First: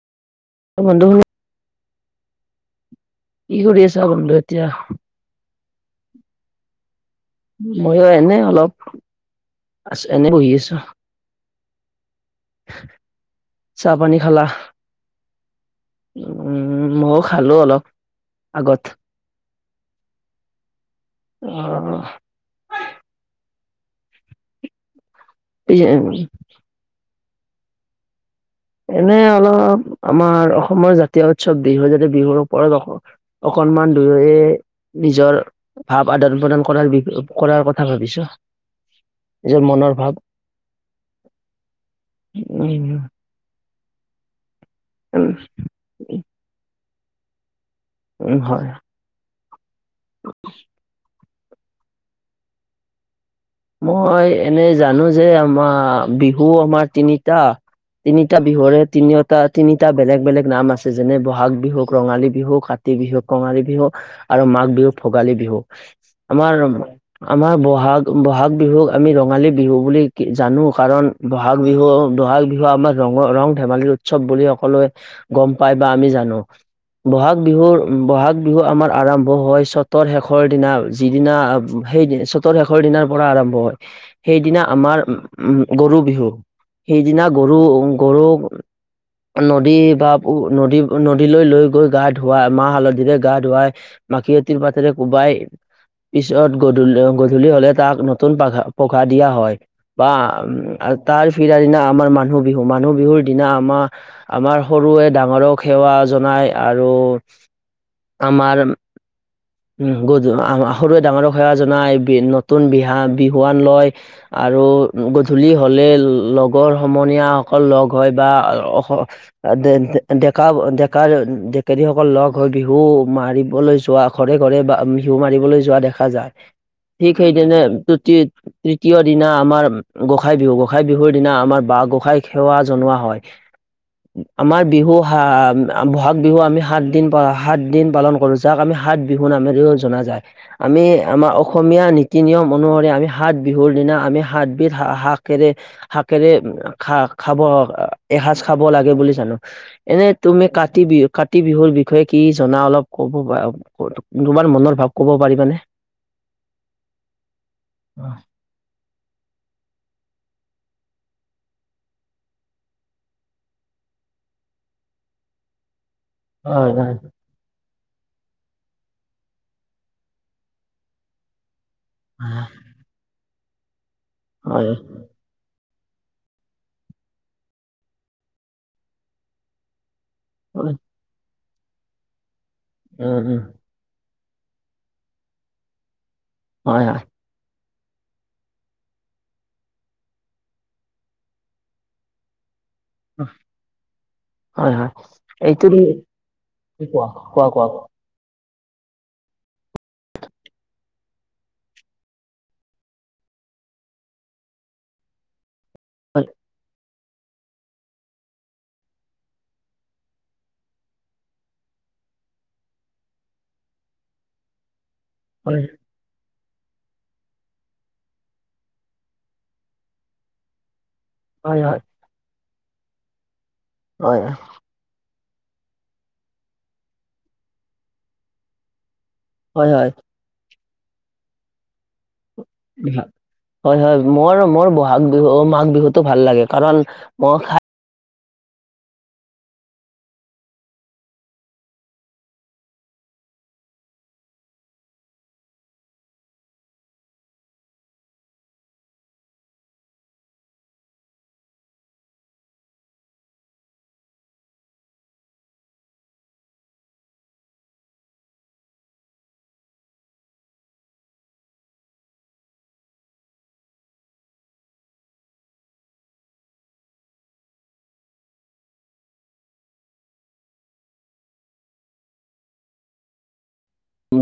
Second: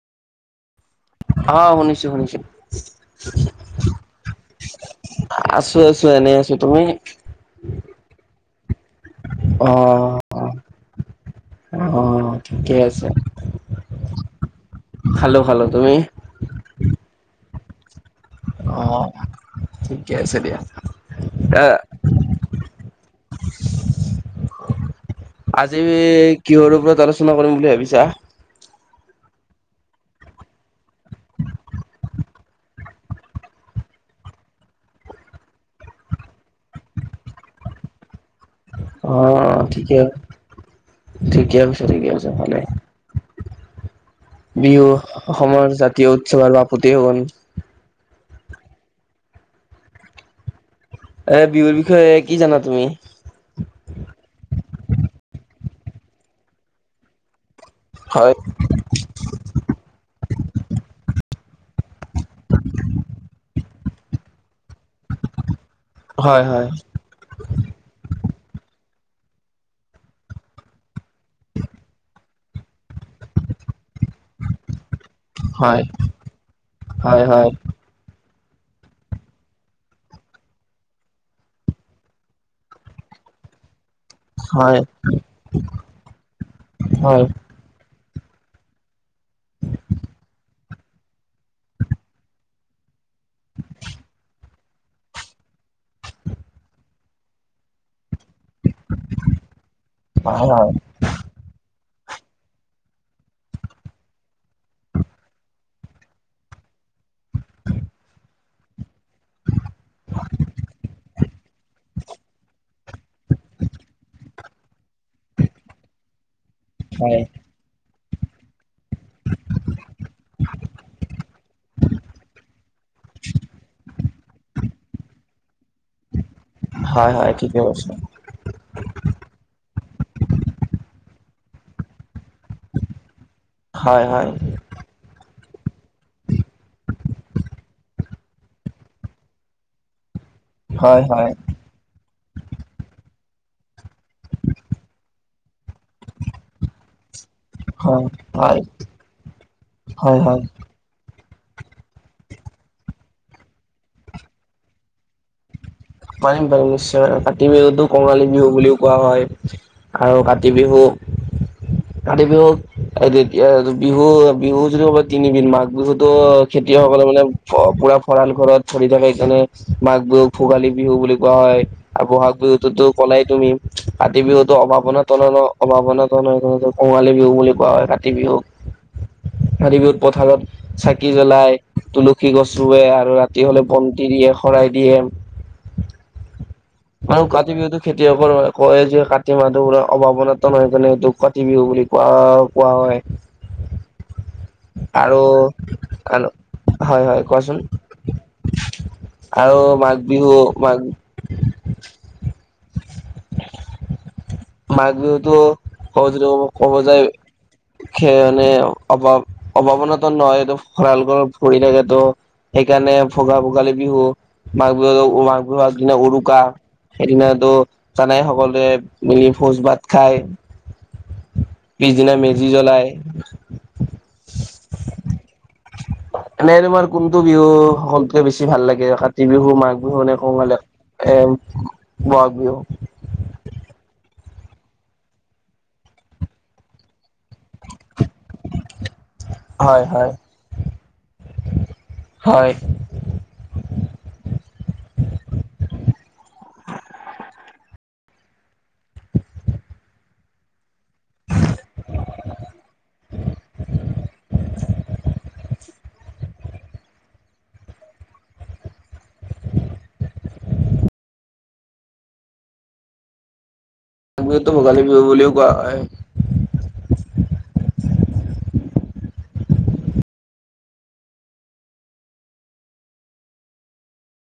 অ বন্ধু শুন অ শুনিছো শুনিছো কি কৰি আছা বন্ধো এতিয়া আছো আছো এনেই আছো তুমি মইো এনে অলপ অ আ এনে অ বহি আছো অ ঠিকেই আছে খালো খালো তুমি উ ময়ো খালো অলপ আগত অ থঠিকেছে দয়া অ এ [inaudible] আজি পিছে কিহৰ ওপৰত আলোচনা কৰিম বুলি ভাবিছা এনে অলপ আমাৰ অসমৰ জাতীয় উৎসৱ বিহু যাতে বিহুৰ ওপৰত অ অ সন্মান দুয়ে নিজৰ ভাৱ আদান প্ৰদান কৰাৰ বি কৰাৰ কথা ভাবিছো অ নিজৰ মনৰ ঠিকে ভাৱ ঠিকে কছে ঠিকেছে ভালে উম বিহু উম অসমৰ জাতীয় উৎসৱৰপতি সুগন উম হয় এ বিহুৰ বিষয়ে কি জানা তুমি মই এনে জানো যে আমাৰ বিহু আমাৰ তিনিটা হয় তিনিটা বিহুৰে তিনিওটা তিনিটা বেলেগ বেলেগ নাম আছে যেনে ব'হাগ বিহ বিহুক ৰঙালী বিহু কাতি বিহুক কঙালী বিহু আৰু মাঘ বিহুক ভোগালী বিহু হয় আমাৰ হয় আমাৰ বহাগ ব'হাগ বিহুক আমি ৰঙালী বিহু বুলি জানো কাৰণ বহাগ বিহু বহাগ বিহু আমাৰ ৰঙ ৰং ধেমালিৰ উৎসৱ বুলি সকলোৱে গম পায় বা আমি জানো হয় বহাগ হয় বিহুৰ বহাগ বি বিহু আমাৰ আৰম্ভ হয় চতৰ শেষৰ দিনা যিদিনা সেইদিনা চতৰ শেষৰ ঘৰ দিনাৰ পৰা আৰম্ভ হয় সেইদিনা হয় আমাৰ উম গৰু বিহু হয় হয় সেইদিনা গৰু গৰুক [inaudible] নদী বা উ নদী নদীলৈ লৈ গৈ গা ধোৱাাই মাহ হালধিৰে গা ধুৱাই মাখিয়তীৰ পাতেৰে কোবাই পিছত গ গধূলি হলে তাক নতুন পা পখা দিয়া হয় বা হয় তাৰ ফিৰদি দিনা আমাৰ মানুহ বিহু মানুহ বিহুৰ দিনা আমাৰ আমাৰ সৰুৱে ডাঙৰক সেৱা জনাই আৰু ত' আমাৰ উ গ সৰুৱে ডাঙৰক সেৱা জনাই বি নতুন বিহা বিহুৱান লয় আৰু গধূলি হ'লে লগৰ হয় হয় সমনীয়াসকল লগ হয় বা ডেকা ডেকাৰ ডেকীসকল লগ হৈ বিহু মাৰিবলৈ যোৱা ঘৰে ঘৰে বা ঘিউু মাৰিবলৈ যোৱা দেখা যায়। হয় ঠিক হয় ঠিকে সেইদিনে ত কৈছা তৃতীয় দিনা আমাৰ গোসাই বিহু গোঁসাই বিহুৰ দিনা আমাৰ বাঁ গোসাই সেৱা জনোৱা হয় হয় হয় আমাৰ বিহু হ ব'হাগ বিহু আমি সাত দিন প সাতদিন পালন কৰোঁ যাক আমি সাত বিহু নামেৰেও জনা যায়। আমি হয় হয় আমাৰ অসমীয়া ন কি নিয়ম অনুসৰি আমি সাত বিহুৰ দিনা আমি সাতবিধ হাক কেৰে শাকেৰে খা খাব হয় এসজ হয় খাব লাগে বুলি জানো এনে হয় হয় তুমি কাতি বিহুত কাতি বিহুৰ বিষয়ে কি জনা অলপ কব তোমাৰ মনৰ ভাৱ ক'ব পাৰিবানে। পাৰিম পাৰিম নিশ্চয় মে কাতি বিহুতো কঙালী বিহু বুলিও কোৱা হয় আৰু কাতি বি বিহু আতি বিহুকতিয়া বিহু বিহু যদি কব তিনিবিন মাঘ বিহুত ত হয় খেতিয়কসকলে মানে পুৰা ভঁৰাল ঘৰত চৰি থাকে সেইকাৰণে মাঘ বিহু ভোগালী বিহু বুলি কোৱা হয়। আৰু ব'হাগ বিহুতটোতো ক'লাই তুমি কাতি বিহুতো হয় অভাৱনা তুলন সম্ভাৱনাাত নহয় কঙালী বিহু বুলি কোৱা হয় কাতি বিহুক কাতি বিহুত পথাৰত হয় চাকি জ্বলাই তুলসী গছ ৰুৱে আৰু উম ৰাতি উম হ'লে বন দিয়ে শৰাই দিয়ে। হয় হয় আৰুাৰ কতি বি খেতিয়কৰ কয় যে কাতি মাহটো পৰা অভাৱনাত নহয় কাৰণে এইেইটো কাতি বিহু বুলি কোৱা। ায় হয় হয় আৰু এইটো ক কোৱা হয়, হয়, কোৱা কোৱা কোৱাচোন? কোৱা আৰু মাঘ বিহু মাঘ মাঘ বিহুতটো কজ হয় ক'ব ক'ব য মানে অভাৱ অভাৱনাো নহয় এইটো ভৰাল ভৰি থাক তো সেইকাৰণে মানে ভোগাল ভোগালী বিহু মাঘ বিহুত মাঘ হয় বিহুৰ আ দিনা উৰুকা সেইদিনাতো জানাই সকলোৱে মিলি ভোজ ভাত খায়। হয় হয় পিছদিনা মেজি জ্বলাই। হয়। এনেই তোমাৰ কোনটো বিহু সকলতকে বেছি ভাল লাগে ৰখাত। কাতি বিহু হয় মাঘ হয় বিহুনে কালে এ ব হয়, হয়, মই মোৰ বহাগ বিহু মাঘ বিহুতটো ভাল লাগে কাৰণ মই খাই হয়, হয়। হয়। [inaudible] আমটো ভোগালী বিহ বুলিও কোৱা হয়।